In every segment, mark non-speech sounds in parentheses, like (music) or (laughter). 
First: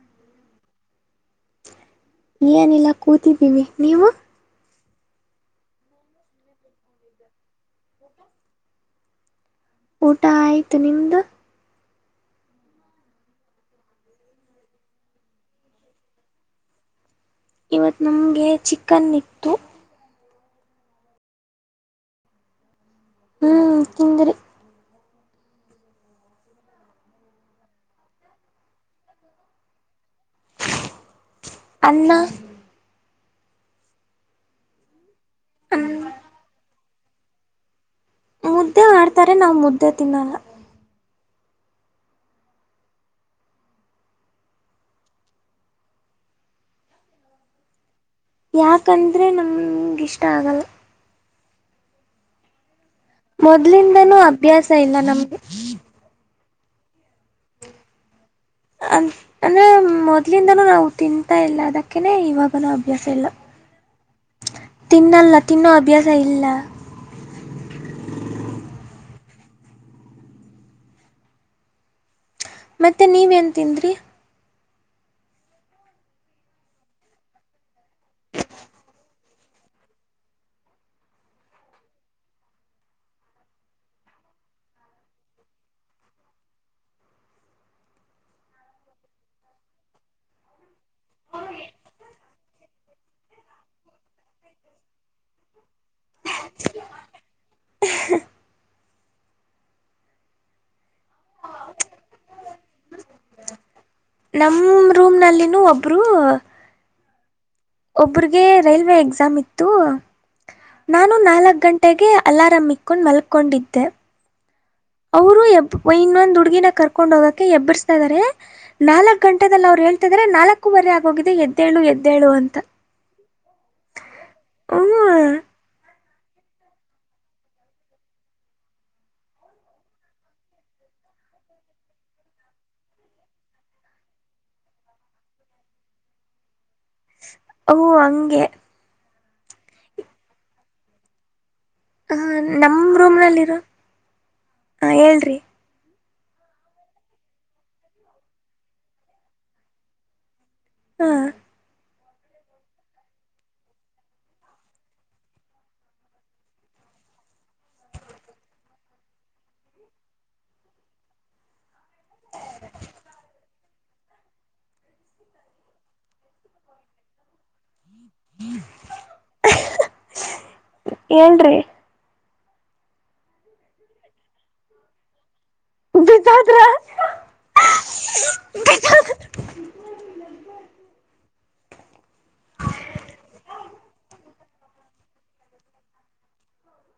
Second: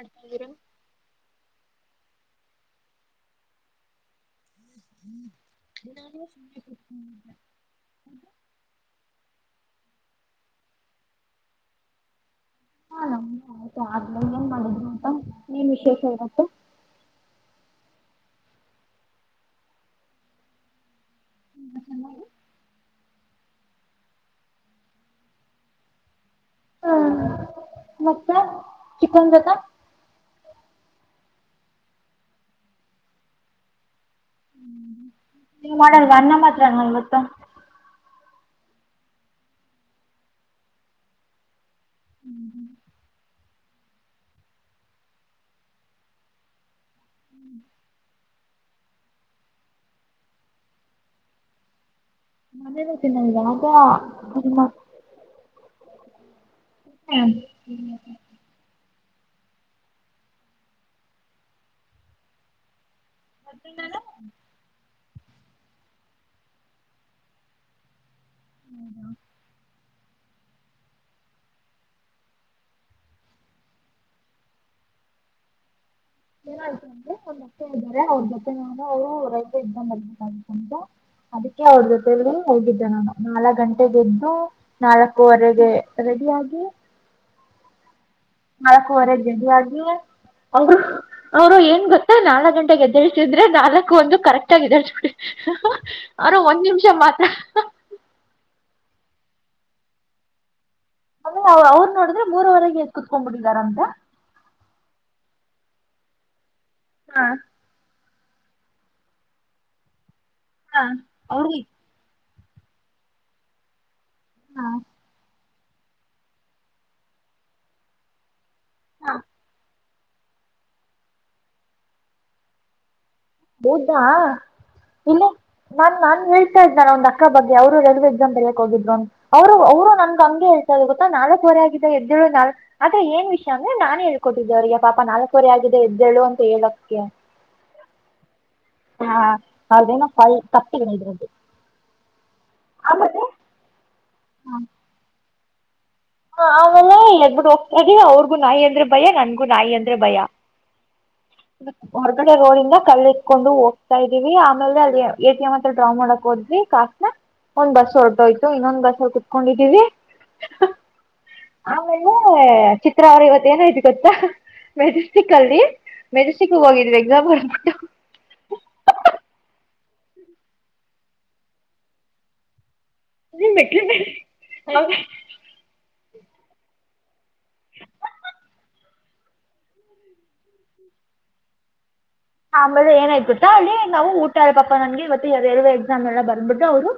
ಅಡತಿರಿ ಏನಿಲ್ಲಾ ಕೂತಿದ್ದೀವಿ ನೀವು ನಿಮ್ಮನಿ ಊಟಾ ಆಯ್ತು ನಿಮ್ಮದು ಹಾ ನಮ್ಮದಾಯಿತ ಆದ್ಮೇಲೆ ಏನ್ ಮಾಡಿದ್ರುಂತ ಊಟಾ ಏನ್ ವಿಶೇಷ ಇವತ್ತು. ಇವತ್ ನಮಗೆ ಚಿಕನ್ ಇತ್ತು ಹೂ ತಿಂದ್ರಿ ಹಾ ಮತ್ತ ಚಿಕನ್ ಬೇಕಾ ಅನ್ನ ಇಲ್ಲಾ ಮಾಡೋಲ್ಲ ಅನ್ನ ಮಾತ್ರ ನಾ ಇ ಮತ ಮುದ್ದೆ ಮಾಡ್ತಾರೆ ನಾವು ಮುದ್ದೆ ತಿನ್ನಲ್ಲ ಹೂ ಹೂ ಹ್ ಯಾಕಂದ್ರೆ ನಮಗೆ ಇಷ್ಟ ಆಗಲ್ಲ ಮನೆಯಲ್ಲಿ ಮೊದ್ಲಿಂದನೂ ಅಭ್ಯಾಸ ಇಲ್ಲ ನಮ್ಗೆ ಹ್ ಅ ಅಂದೆ ಮೊದ್ಲಿಂದನೂ ನಾವು ತಿಂತಾಯಿಲ್ಲ ಅದಕ್ಕನೆ ಇವಾಗನೂ ಅಭ್ಯಾಸ ಇಲ್ಲ ಮತ್ತೆನು ತಿನ್ನಲ್ಲ ತಿನ್ನ ಅಭ್ಯಾಸ ಇಲ್ಲ ಮತ್ತೆ ನೀವೇನ್ ತಿಂದ್ರಿ ಏನಾಯ್ತು ಅಂತೆೆ ಒಂದತ್ತೆ ಇದ್ದಾರೆ ಅವ್ರ ಜೊತೆ ನಾನು ಅವರು ರೈತ ಇದ್ದ ಬರ್ಬೇಕಾಗಿ್ತ ಅಂತ ಅದಕ್ಕೆ ಅವ್ರ ಜೊತೆ ಇದ ಹೋಗಿದ್ದೆ ನಾನು ನಾಲ್ಕ್ ಗಂಟೆಗೆದ್ದು ನಾಲ್ಕುವರೆಗೆ ರೆಡಿ ಆಗಿ ನಾಲ್ಕೂವರೆ ಗಡಿ ಆ ಅವರು ಅವರು ಏನ್ ಗೊತ್ತ ನಾಲ್ಕ್ ಗಂಟೆಗೆ ಎದ್ದಳ್ಸಿದ್ರೆ ನಾಲ್ಕು ಒಂದು ಕರೆಕ್ಟ್ ಆಗ ಎಳ್ಬ ಅವರು ಒಂದ್ ನಿಮಿಷ ಮಾತ್ರ ಆದ್ರೆ ಅವ ಅವ್ರು ನೋಡಿದ್ರೆ ಮೂರವರೆಗೆ ಎದ್ದು ಕುತ್ಕೊಂಡ್ ಬಿಟ್ಟಿದಾರ ಅಂತ ನಮ್ಮ ರೂಮ್ನಲ್ಲಿನೂ ಒಬ್ರು ಹಾ ಒಬ್ರರಿಗೆ ರೈಲ್ವೆ ಎಕ್ಸಾಮ್ ಇತ್ತು ನಾನು ನಾಲ್ಕ್ ಅವ್ರಿಗೆ ಗಂಟೆಗೆ ಅಲಾರಾಂ ಇಕ್ಕೊಂಡು ಮಲ್ಕೊಂಡಿದ್ದೆ ಹಾ (inaudible) ಅವರು ಎಬ್ ಇನ್ನೊಂದ್ ಹುಡ್ಗಿನ ಕರ್ಕೊಂಡ್ ಹೋಗಕೆ ಎಬ್ಬರಿಸ್ತಾ ಇದ್ದಾರೆ ನಾಲ್ಕಕ್ ಗಂಟೆದಲ್ಲಿ ಅವರು (unintelligible) ನಾಲ್ಕೂವರೆ ಆಗೋಗಿದೆ ಎದ್ದೇಳು ಎದ್ದೇಳು ಅಂತ ಹೌದಾ ಹ್ಞೂ (inaudible) ಇಲ್ಲ (inaudible) ನನ್ ನನ್ ಹೇಳ್ತಾ ಇದ್ದಾನ ಒಂದು ಅಕ್ಕ ಬಗ್ಗೆ ಅವರು ರೈಲ್ವೆ ಎಕ್ಸಾಮ್ ಬರಕ್ಕೆ ಹೋಗಿದ್ರು ಅವರು ಅವರು ನಂಗೆ ಹಂಗೆ ಹೇಳ್ತ ಇದ್ರೂ ಗೊತ್ತ ನಾಲಕುವರೇ ಆಗಿದೆ ಎದ್ದೇಳು ನಾಲ್ಕ್ ಅದ್ರೆ ಏನ್ ವಿಷಯ ಅಂದ್ರೆ ನಾನೆ ಹೇಳ್ಕೋತಿದು ಅವ್ರಿಗೆ ಪಾಪ ನಾಲ್ಕವರೆ ಆಗಿದೆ ಎದ್ದೇಳು ಅಂತ ಹೇಳಕ್ ಓ ಹಂಗೆ ಹಾ ಅದೇನ ಕತ್ತಿಗಳ ಇದ್ರದದು ಹಾ ನಮ್ಮ ರೂಮ್ನಲ್ಲಿ ಇರೋ ಹಾ (unintelligible) ಹಾ ಆಮೇಲೆ ಇಲ್ಲದಬಿಟ್ಟ ಹೋಗ್ತ ಅವ್ರಿಗೂ ನಾಯಿ ಅಂದ್ರೆ ಭಯ ನನ್ಗೂ ನಾಯಿ ಅಂದ್ರೆ ಭಯ ಹಾ ಹೊರಗಡೆ ರೋಡ್ ಇಂದ ಕಲ್ಲ ಇಟ್ಕೊಂಡು ಹೋಗ್ತಾ ಇದೀವಿ ಆಮೇಲ್ಲೆ ಅಲ್ಲಿ ಎ ಟಿ ಎಂ ಹತ್ರ ಡ್ರಾ ಮಾಡಕ್ ಹೋದ್ವಿ ಕಾಸ್ನ ಒಂದು ಬಸ್ ಹೊರಟೋತ್ತು ಇನ್ನೊಂದ್ ಬಸ್ ಕುತ್ಕೊಂಡಿದೀವಿ ಆಮೇಲೆ ಚಿತ್ರಾವರ ಇವತ್ತ ಏನೈತಿ ಗೊತ್ತಾ ಮೆಜೆಸ್ಟಿಕ್ ಅಲ್ಲಿ ಮೆಜೆಸ್ಟಿಕ್ ಹೋಗಿದ್ವಿ ಎಕ್ಸಾಂಪಲ್ (unintelligible) ಹೇಳ್ರಿ (unintelligible) ಬಿದೋದ್ರ (unintelligible) ಆಮೇಲೆ ಏನ್ ಆಯ್ತು ಗೊತ್ತ ಅಲ್ಲಿ ನಾವು ಊಟ ಪಾಪಾ ನನ್ಗೆ ಇವತ್ತುರವ ಎಕ್ಸಾಮ್ ಎಲ್ಲ ಬಂದಬಿಟ್ರೆ ಅವ್ರು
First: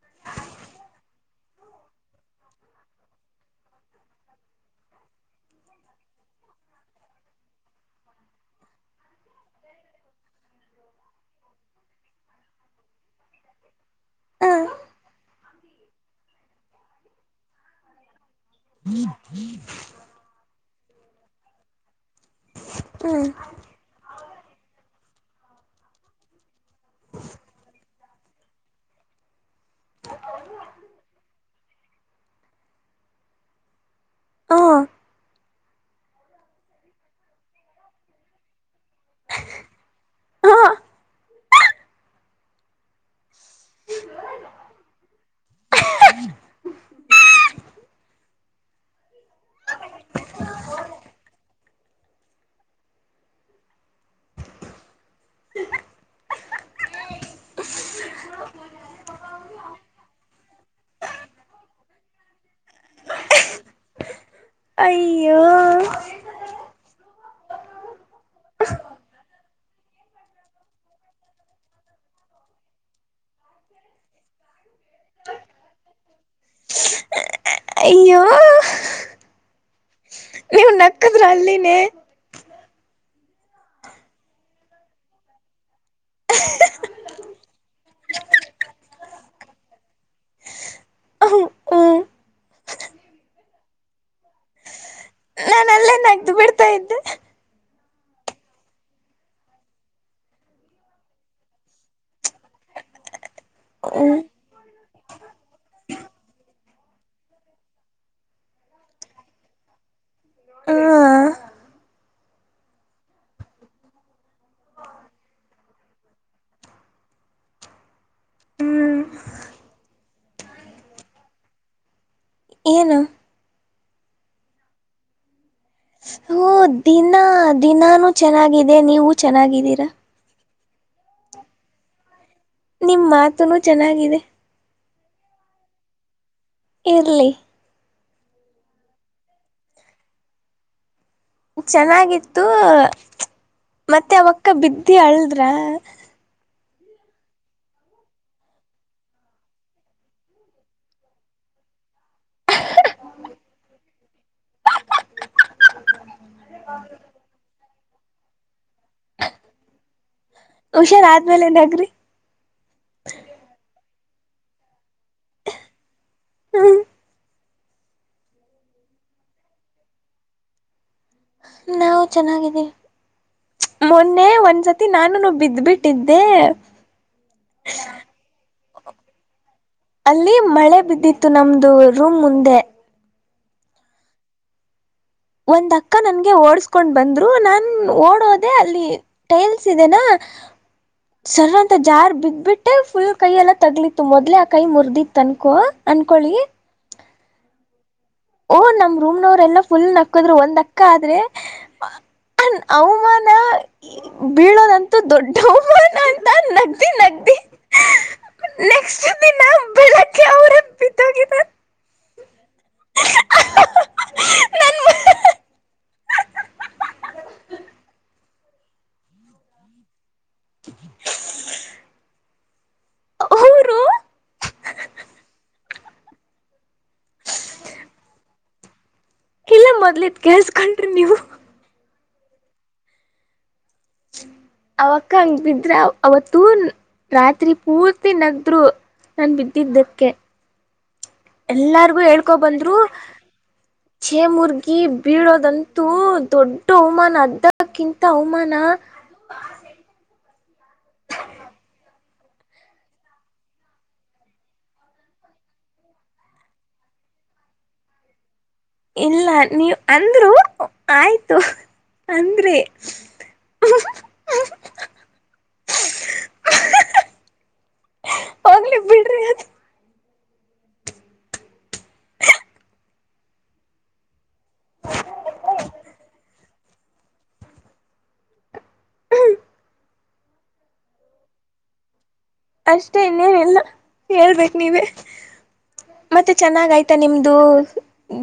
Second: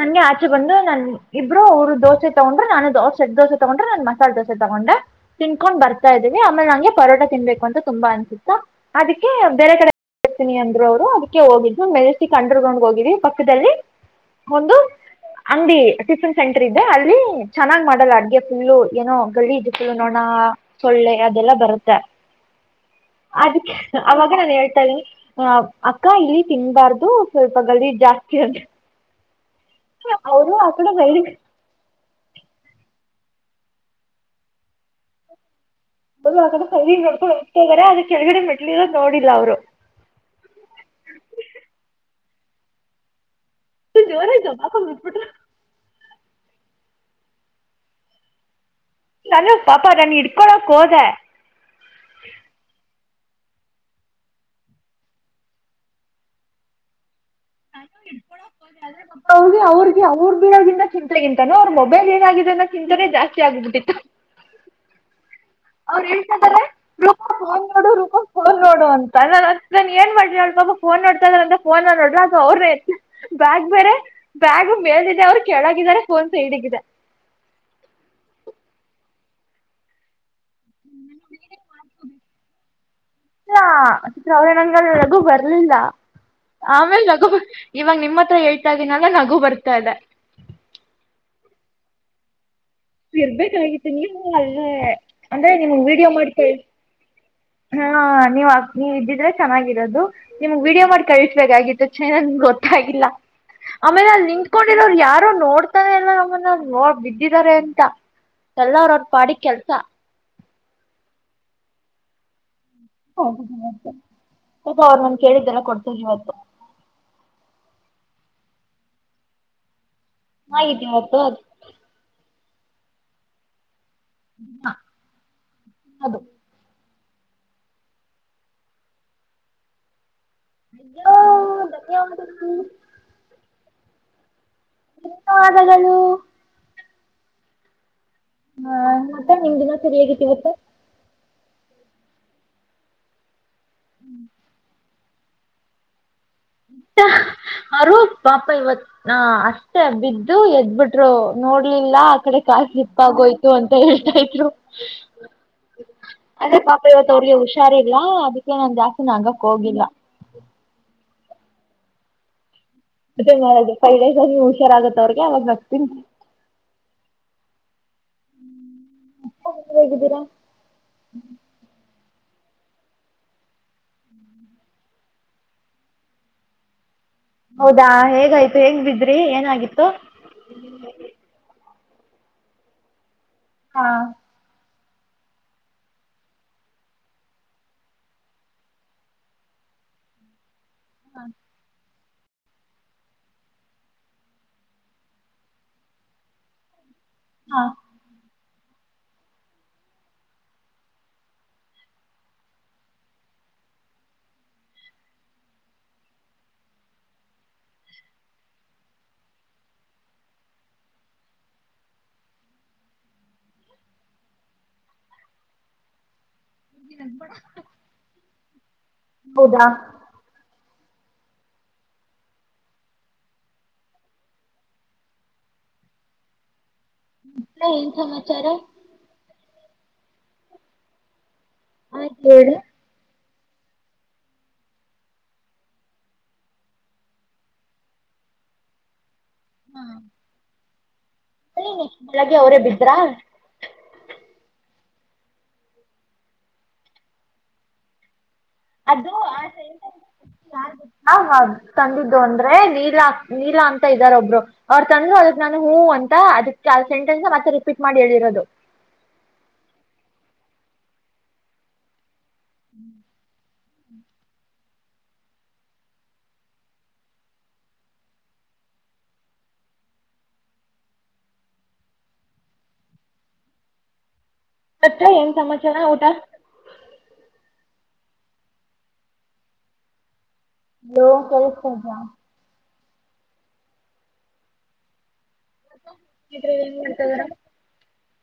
ನನ್ಗೆ ಆಚೆ ಬಂದು ನನ್ ಇಬ್ರು ಅವರು ದೋಸೆ ತಗೊಂಡ್ರೆ ನಾನು ಸೆಟ್ ದೋಸೆ ತಗೊಂಡ್ರೆ ನನ್ ಮಸಾಲೆ ದೋಸೆ ತಗೊಂಡೆ ತಿನ್ಕೊಂಡ್ ಬರ್ತಾ ಇದ್ದೀವಿ ಆಮೇಲೆ ನಂಗೆ ಪರೋಟ ತಿನ್ಬೇಕು ಅಂತ ತುಂಬಾ ಅನ್ಸುತ್ತಾ ಅದಕ್ಕೆ ಬೇರೆ ಕಡೆರ್ತೀನಿ ಅಂದ್ರು ಅವರು ಅದಕ್ಕೆ ಹೋಗಿದ್ವಿ ಮೆಜೆಸ್ಟಿಕ್ ಅಂಡರ್ ಗ್ರೌಂಡ್ ಹೋಗಿದ್ವಿ ಪಕ್ಕದಲ್ಲಿ (inaudible) ಹಾಂ ಒಂದು ಅಂಗಡಿ ಟಿಫನ್ ಸೆಂಟರ್ ಇದೆ ಅಲ್ಲಿ ಚೆನ್ನಾಗ್ ಮಾಡಲ್ಲ ಅಡ್ಗೆ ಫುಲ್ಲು ಏನೋ ಗಲೀಜ್ ಫುಲ್ ನೋಣ ಸೊಳ್ಳೆ ಅದೆಲ್ಲ ಬರುತ್ತ ಹ್ಞೂ ಅದಿಕ್ಕೆ ಅವಾಗ್ ಅಕ್ಕ ಇಲ್ಲಿ ತಿನ್ಬಾರ್ದು ಸ್ವಲ್ಪ ಗಲೀಜ್ ಜಾಸ್ತಿ ಅಂದೆ ಅವರು ಆ ಕಡೆ ಹೇಳಿ ಹಾ (unintelligible) ನಡ್ಕೊಂಡು ಹೋಗತಾರೆ ಅಲ್ಲಿ ಕೆಳಗಡೆ ಮೆಟ್ ನೋಡಿಲ್ಲ ಅವರು ಹಾಂ ಜೋರಾಗಿ ದಬಾಡ್ಕೊಂಡು ಬಿದ್ಬಿಟ್ರು (unintelligible) ನಾನು ಪಾಪ ನಾನ ಇಡ್ಕೊಳಕ್ ಹೋದೆ ಹ (inaudible) (inaudible) ಗೆ ಅವ್ರಿಗೆ ಅವ್ರ ಬಿಡೋಗಿಂತ ಚಿಂತೆಗಿಂತಾನು ಅವ್ರ ಮೊಬೈಲ್ ಏನಾಗಿದೆ ಅನ್ನ ಚಿಂತನೆ ಜಾಸ್ತಿ ಆಗ್ಬಿಟ್ಟಿತ್ತು ಅಯ್ಯೋ ಅವ್ರ್ ಹೇಳ್ತಿದ್ದಾರೆ ಹ್ ನೋಡರು ಹೋಗ ನೋಡು ಅಂತ ನ ನಾನನ್ ಏನ್ ಮಾಡ್ರಿ ಅವಳ್ ಪಾಪ ಫೋನ್ ನೋಡ್ತಾ ಇದ್ರ ಅ ಫೋನ್ ನ ನೋಡ್ರಿ ಅ ಅವ್ರನೇಐತೆ ಬ್ಯಾಗ್ ಬೇರೆ ಬ್ಯಾಗ್ ಮೇಳದಿದೆ ಅವ್ರು ಕೆೇಳಗಿದ್ದಾರೆ ಫೋನ್ಸ ಸೈಡಗಿದೆ ಅಯ್ಯೋ ನೀವು ನಕ್ಕದ್ರ ಅಲ್ಲಿನೇ ಹಾತ್ರ ಅವ್ರ ನಂಗ ನನಗು ಬರ್ಲಿಲ್ಲ ಆಮೇಲೆ ನಗು ಇವಾಗ ನಿಮ್ಮ ಹತ್ರ ಹೇಳ್ತಾ ಇದೀನ ನಗು ಬರ್ತಾದೆ ಹ್ಮ್ ಇರ್ಬೇಕಾಗಿತ್ತು ಅ ಅಂದ್ರೆ ನಾನು ನಿಮಗ್ ಅಲ್ಲೇ ವೀಡಿಯೋ ನಗ್ದು ಮಾಡ್ತೇವೆ ಬಿಡ್ತಾ ಇದ್ದೆ ಹಾ ನೀವ್ ನೀ ಇದ್ದಿದ್ರೆ ಚೆನ್ನಾಗಿರೋದು ನಿಮ್ಗ್ ವಿಡಿಯೋ ಮಾಡಿ ಕಳಿಸ್ಬೇಕಾಗಿತ್ತು ಚ ಗೊತ್ತಾಗಿಲ್ಲ ಆಮೇಲೆ ಅಲ್ಲಿ ಹ ನಿಂತ್ಕೊಂಡಿರೋರು ಯಾರು ನೋಡ್ತಾರೆ ಎಲ್ಲ ನಮ್ಮನ್ನ ನೋ ಬಿದ್ದಿದ್ದಾರೆ ಎಲ್ಲರ ಅವ್ರ ಪಾಡಿ ಕೆಲ್ಸ ಹಾ ಹ ಅವ್ರ ನನ್ ಕೇಳಿದ್ದೆಲ್ಲ ಕೊಡ್ತದ ಇವತ್ತು ಹ್ಮ್ ಹಾಗಿದ್ದೀ ಮತ್ತು ಅದು ಏನು ಹ (inaudible) ಅದು ದಿನಾ ದಿನಾನೂ ಚೆನ್ನಾಗಿದೆ ನೀವು ಚೆನ್ನಾಗಿದ್ದೀರಾ ಅ್ಯ (inaudible) ನಿಮ್ ಮಾತುನುೂ ಚೆನ್ನಾಗಿದೆ ಧನ್ಯವಾದಗಳು ಇರ್ಲಿ ಹಾ ಮತ್ತ ನಿಮ ದಿನ ಸರಿ ಹೇಗಿತಿವತ್ತ ಚೆನ್ನಾಗಿತ್ತು ಮತ್ತೆ ಅವಕ್ಕ ಬಿದ್ದ ಯಲದ್ರಾ ಅವರು ಪಾಪ ಇವತ್ ಅಷ್ಟೇ ಬಿದ್ದು ಎದ್ಬಿಟ್ರು ನೋಡ್ಲಿಲ್ಲ ಆ ಕಡೆ ಕಾಸಿಲಿಪ್ಪಾಗೋಯ್ತು ಅಂತ ಹೇಳ್ತಾ ಇದತ್ರು ಅದೇ ಪಾಪ ಇವತ ಅವಿಗೆ ಹುಷಾರಿ ಲಾ ಅದು ನ ಜಾಸ್ತಿ ನಗಕ್ ಹೋಗಿಲ್ಲ ನಲೆಂದಾಗ್ರಿ ಅದೇ ಮಾಡೋದು ರೈ ಹುಷಾರ ಆಗತ್ತತ್ ಅವ್ರಿಗೆ ಅವವಾಗ ಬರ್ತೀನಿ ಹ್ಮ ಅಪ್ಪ ಅಮ್ಮ ಹೇಗಿದ್ದೀರಾ? ನಾವು ಚೆನ್ನಾಗಿದಿವಿ ಮೊನ್ನೆ ಒಂದ್ಸತಿ ನಾನುನು ಬಿದ್ದ್ಬಿಟ್ಟಿದ್ದೆ ಹೌದಾ ಹೇಗಯ್ತು ಹೇಂಗ ಬಿದ್ರಿ ಏನಾಗಿತ್ತು ಅಲ್ಲಿ ಮಳೆ ಬಿದ್ದಿತ್ತು ನಮ್ದು ರೂಮ್ ಮುಂದೆ ಹಾ ಒಂದ್ ಅಕ್ಕ ನನ್ಗೆ ಓಡ್ಸ್ಕೊಂಡ್ ಬಂದ್ರು ನಾನನ್ ಓಡೋದೆೇ ಅಲ್ಲಿ ಟೈಲ್ಸ್ ಇದೆನಾ ಸರಂತ ಜಾರ್ ಬಿದ್ಬಿಟ್ಟೆ ಫುಲ್ ಕೈ ಎಲ್ಲ ತಗ್ಲಿತ್ತು ಮೊದ್ಲೆ ಆ ಕೈ ಮುರುದಿತು ಅನ್ಕೋ ಅನ್ಕೊಳಿ ಹಾ ಓ ನಮ್ ರೂಮ್ನವ್ರ ಎಲ್ಲಾ ಫುಲ್ ನಕ್ಕದ್ರು ಒಂದ್ಕ್ಕ ಆದ್ರೆ ಅವಮಾನ ಬೀಳೋದಂತೂ ದೊಡ್ಡ ಅವಮಾನ ಅಂತ ನಗ್ದಿ ನಗ್ದಿ ನೆಕ್ಸ್ಟ್ ದಿನ ಬೆಳಿಗ್ಗೆ ಅವ್ರೆ ಬಿದೋಗಿದ್ದರೆ ಹಹಹ ನೀ ನಗ್ಬೇಡ ಹೌದಾ ಅವ್ರು ಮತ್ತೆ ಏನ್ ಸಮಾಚಾರ ಇಲ್ಲ ಮೊದ್ಲದ ಕಲ್ಸ್ಕೊಂಡ್ರಿ ನೀವು ಆಯ್ತ್ ಹೇಳಿ ಅವಕ್ಕ ಹಂಗ ಬಿದ್ರ ಅವತ್ತು ರಾತ್ರಿ ಪೂರ್ತಿ ನಗ್ದ್ರು ನಾನು ಬಿದ್ದಿದ್ದಕ್ಕೆ ಎಲ್ಲಾರ್ಗು ಹೇಳ್ಕೊ ಬೆಳಗ್ಗೆ ಅವರೇ ಬಂದ್ರು ಬಿದ್ರಾ ಛೇ ಮುರ್ಗಿ ಬೀಳೋದಂತೂ ದೊಡ್ಡ ಅವಮಾನ ಅದ್ದಕ್ಕಿಂತ ಅವಮಾನ ಅದು ಆಟ ಎ ತಂದಿದ್ದ ಅಂದ್ರೆ ನೀಲ ನೀಲ ಅಂತ ಇದ್ದಾರ ಒಬ್ರು ಅವರು ತಂದ್ರು ಅದಕ್ ನಾನ ಹೂ ಅಂತ ಅದಕ್ಕೆ ಆ ಸೆಂಟೆನ್ಸ್ ಮತ್ತೆ ರಿಪೀಟ್ ಮಾಡಿ ಹೇಳಿರೋದು ಇಲ್ಲ ನೀವ ಅಂದ್ರು ಆಯ್ತು ಅಂದ್ರೆ ಹೋಗ್ಲಿ ಬಿಡ್ರಿ ಅದು ಮತ್ತ ಏನ್ ಸಮಾಚಾರ ಊಟ ನೀ ಕಳ್ದಾ ಅಷ್ಟೇ ಇನ್ನೇನೆಲ್ಲ ಹೇಳ್ಬೇಕ ನೀವೇ ಮತ್ತೆ ಇದೆಯಾ ಚೆನ್ನಾಗ ಏನ್ ಆಯ್ತಾ ಮಾಡ್ತಾ ಇದ್ದೀರಾ ನಿಮ್ದು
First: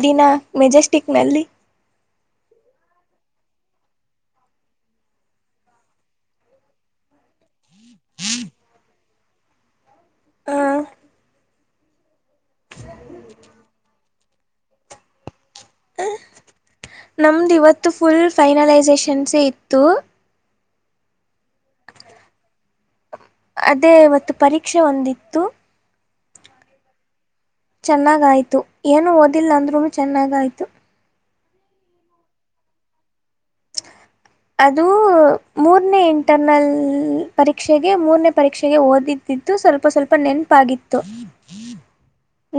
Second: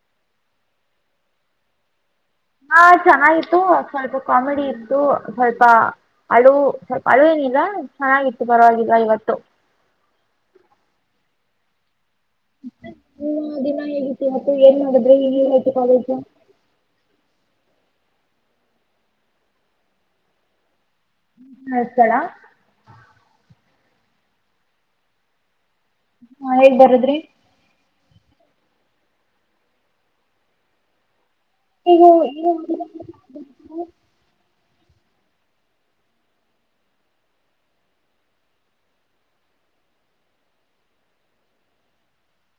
ದಿನ ಮೆಜೆಸ್ಟಿಕ್ನಲ್ಲಿ ಹಾ ಚೆನ್ನಾಗಿತ್ತು ಸ್ವಲ್ಪ ಕಾಮಿಡಿ ಇತ್ತು ಸ್ವಲ್ಪ ಅಳು ಸ್ವಲ್ಪ ಅಳು ಏನಿಲ್ಲ ಹಾಗಿತ್ತು ಪರವಾಗಿಲ್ಲ ಇವತ್ತು ಹೌ ಹ ಹ್ಮ ಅದಿನ ಹೇಳ ಇವತ್ತು ಏನ್ ಮಾಡಿದ್ರೆ ಈ ಹ ನಮ್ದ ಇವತ್ತು ಮತ್ತು ಫುಲ್ ಫೈನಲೈಸೇಷನ್ಸೇ ಇತ್ತು ಹತಡ ಅದೇ ಇವತ್ತು ಪರೀಕ್ಷೆ ಒಂದಿತ್ತು ಹಾ ಹೇಗ್ ಬರದ್ರಿ ಚೆನ್ನಾಗಾಯಿತು ಏನೂ ಓದಿಲ್ಲ ಅಂದ್ರೂ ಚೆನ್ನಾಗಾಯಿತು ನೀವು ಅದು ಮೂರನೇ ಇಂಟರ್ನಲ್ ಪರೀಕ್ಷೆಗೆ ಮೂರನೇ ಪರೀಕ್ಷೆಗೆ ಓದಿದ್ದಿದ್ದು ಸ್ವಲ್ಪ ಸ್ವಲ್ಪ ನೆನಪಾಗಿತ್ತು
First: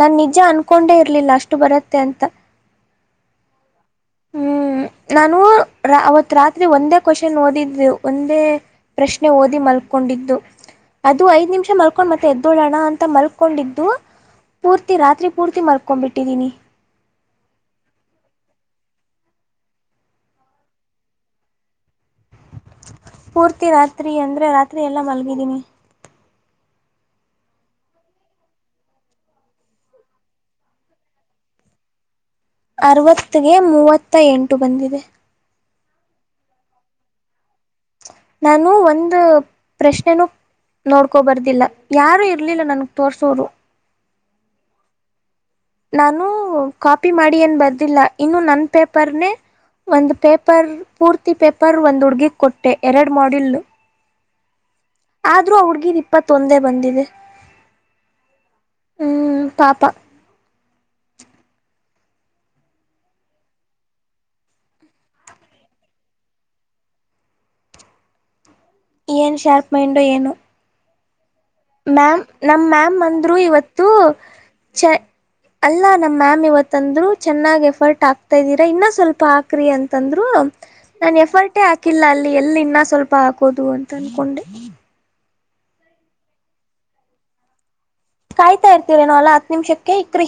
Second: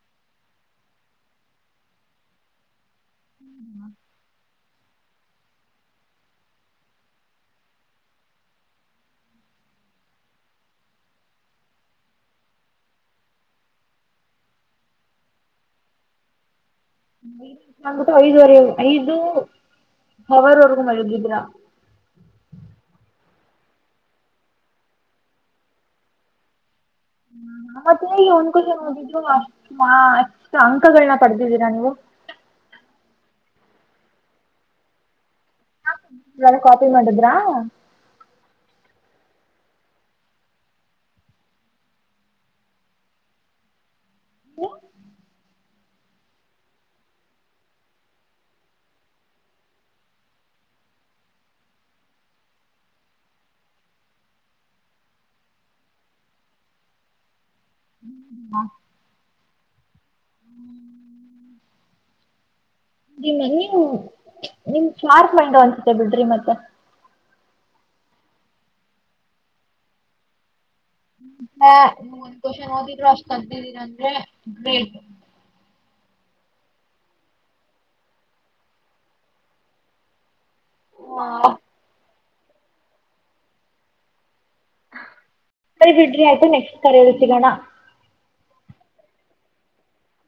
ನನ್ ನಿಜ ಅನ್ಕೊಂಡೆ ಇರ್ಲಿಲ್ಲ ಅಷ್ಟು ಬರುತ್ತೆ ಅಂತ ಹ್ಮ ಹ್ಮ್ ನಾನು ಅವತ್ ರಾತ್ರಿ ಒಂದೇ ಕ್ವಶನ್ ಓದಿದ್ದು ಒಂದೇ ಪ್ರಶ್ನೆ ಓದಿ ಮಲ್ಕೊಂಡಿದ್ದು ಅದು ಐದ್ ನಿಮಿಷ ಮಲ್ಕೊಂಡ್ ಮತ್ತೆ ಎದ್ದೋಡೋಣ ಅಂತ ಮಲ್ಕೊಂಡಿದ್ದು ಪೂರ್ತಿ ರಾತ್ರಿ ಪೂರ್ತಿ ಮಲ್ಕೊಂಡ್ಬಿಟ್ಟಿದೀನಿ ್ಬಟ್ಟು ಐದುವರೆ ಐದು ಅವರ್ವರೆಗೂ ಮಳಗಿದೀರ ಪೂರ್ತಿ ರಾತ್ರಿ ಅಂದ್ರೆ ರಾತ್ರಿ ಎಲ್ಲ ಮಲಗಿದ್ದೀನಿ ಮತ್ತ ಈಗ ಒಂದ್ ುಷನ್ ಹೋಗಿದ್ು ಅಷ್ಟ ಅಷ್ಟು ಅಂಕಗಳನ್ನ ಪಡೆದಿದ್ದೀರಾ ನೀವು ಅರವತ್ತಗೆ ಮೂವತ್ತ ಎಂಟು ಬಂದಿದೆ ಹ ಕಾಪಿ ಮಾಡಿದ್ರಾ ನಾನು ಒಂದು ಪ್ರಶ್ನೆನೂ ನೋಡ್ಕೊಬಾರದಿಲ್ಲ ಯಾರೂ ಇರ್ಲಿಲ್ಲ ನನಗ್ ತೋರ್ಸೋರು ಹ ನಾನು ಕಾಪಿ ಮಾಡಿ ಏನು ಬರ್ದಿಲ್ಲ ಇನ್ನು ನನ್ನ ಪೇಪರ್ನೇ ಒಂದು ಪೇಪರ್ ಪೂರ್ತಿ ಪೇಪರ್ ಒಂದು ಹುಡುಗಿಗೆ ಕೊಟ್ಟೆ ಎರಡು ಮಾಡಲ್ು ಆದ್ರೂ ಅವಡ್ಗೀ್ ಇಪ್ಪತ್ತೊಂದೇ ಬಂದಿದೆ ಹಾ ಪಪ ನಿ ನೀವು ನಿಮ್ ಸ್ಮಾರಕ್ ಮಂಡ ಅನ್ಸತೆ ಬಿಡ್ರಿ ಮತ್ತೆ ಏನ್ ಶಾರ್ಪ್ ಮೈಂಡು ಏನು ಮ್ಯಾಮ್ ನಮಮ್ಮ್ ಮ್ಯಾಮ್ ಅಂದ್ರು ಇವತ್ತು ಚ ಅಲ್ಲ ನಮ್ ಮ್ಯಾಮ್ ಇವತ್ತಂದ್ರು ಚೆನ್ನಾಗ್ ಎಫರ್ಟ್ ಆಕ್ತಾ ಇದಿದೀರಾ ಇನ್ನ ಸ್ವಲ್ಪ ಹಾಕ್ರರಿ ಅಂತಂದ್ರು ನಾನನ್ ಎಫರ್ಟೇ ಹಾಕಿಲ್ಲ ಅ ಎಲ್ಲಿ ಇನ್ನ ಸ್ವಲ್ಪ ಹಾಕೋದು ಅಂತ ಅನ್ಕೊಂಡೆ ಹ್ಮ ಸರಿ ಬಿಡ್ರಿ ಆಯ್ತು ನೆಕ್ಸ್ಟ್ ಕರೆ ಇ ಸಿಗೋಣ ಕಾಯ್ತಾ ಇರ್ತೀರನ ಅಲ್ಲಾ ಹತ್ ನಿಮಿಷಕ್ಕೆ ಇಕ್ರಿ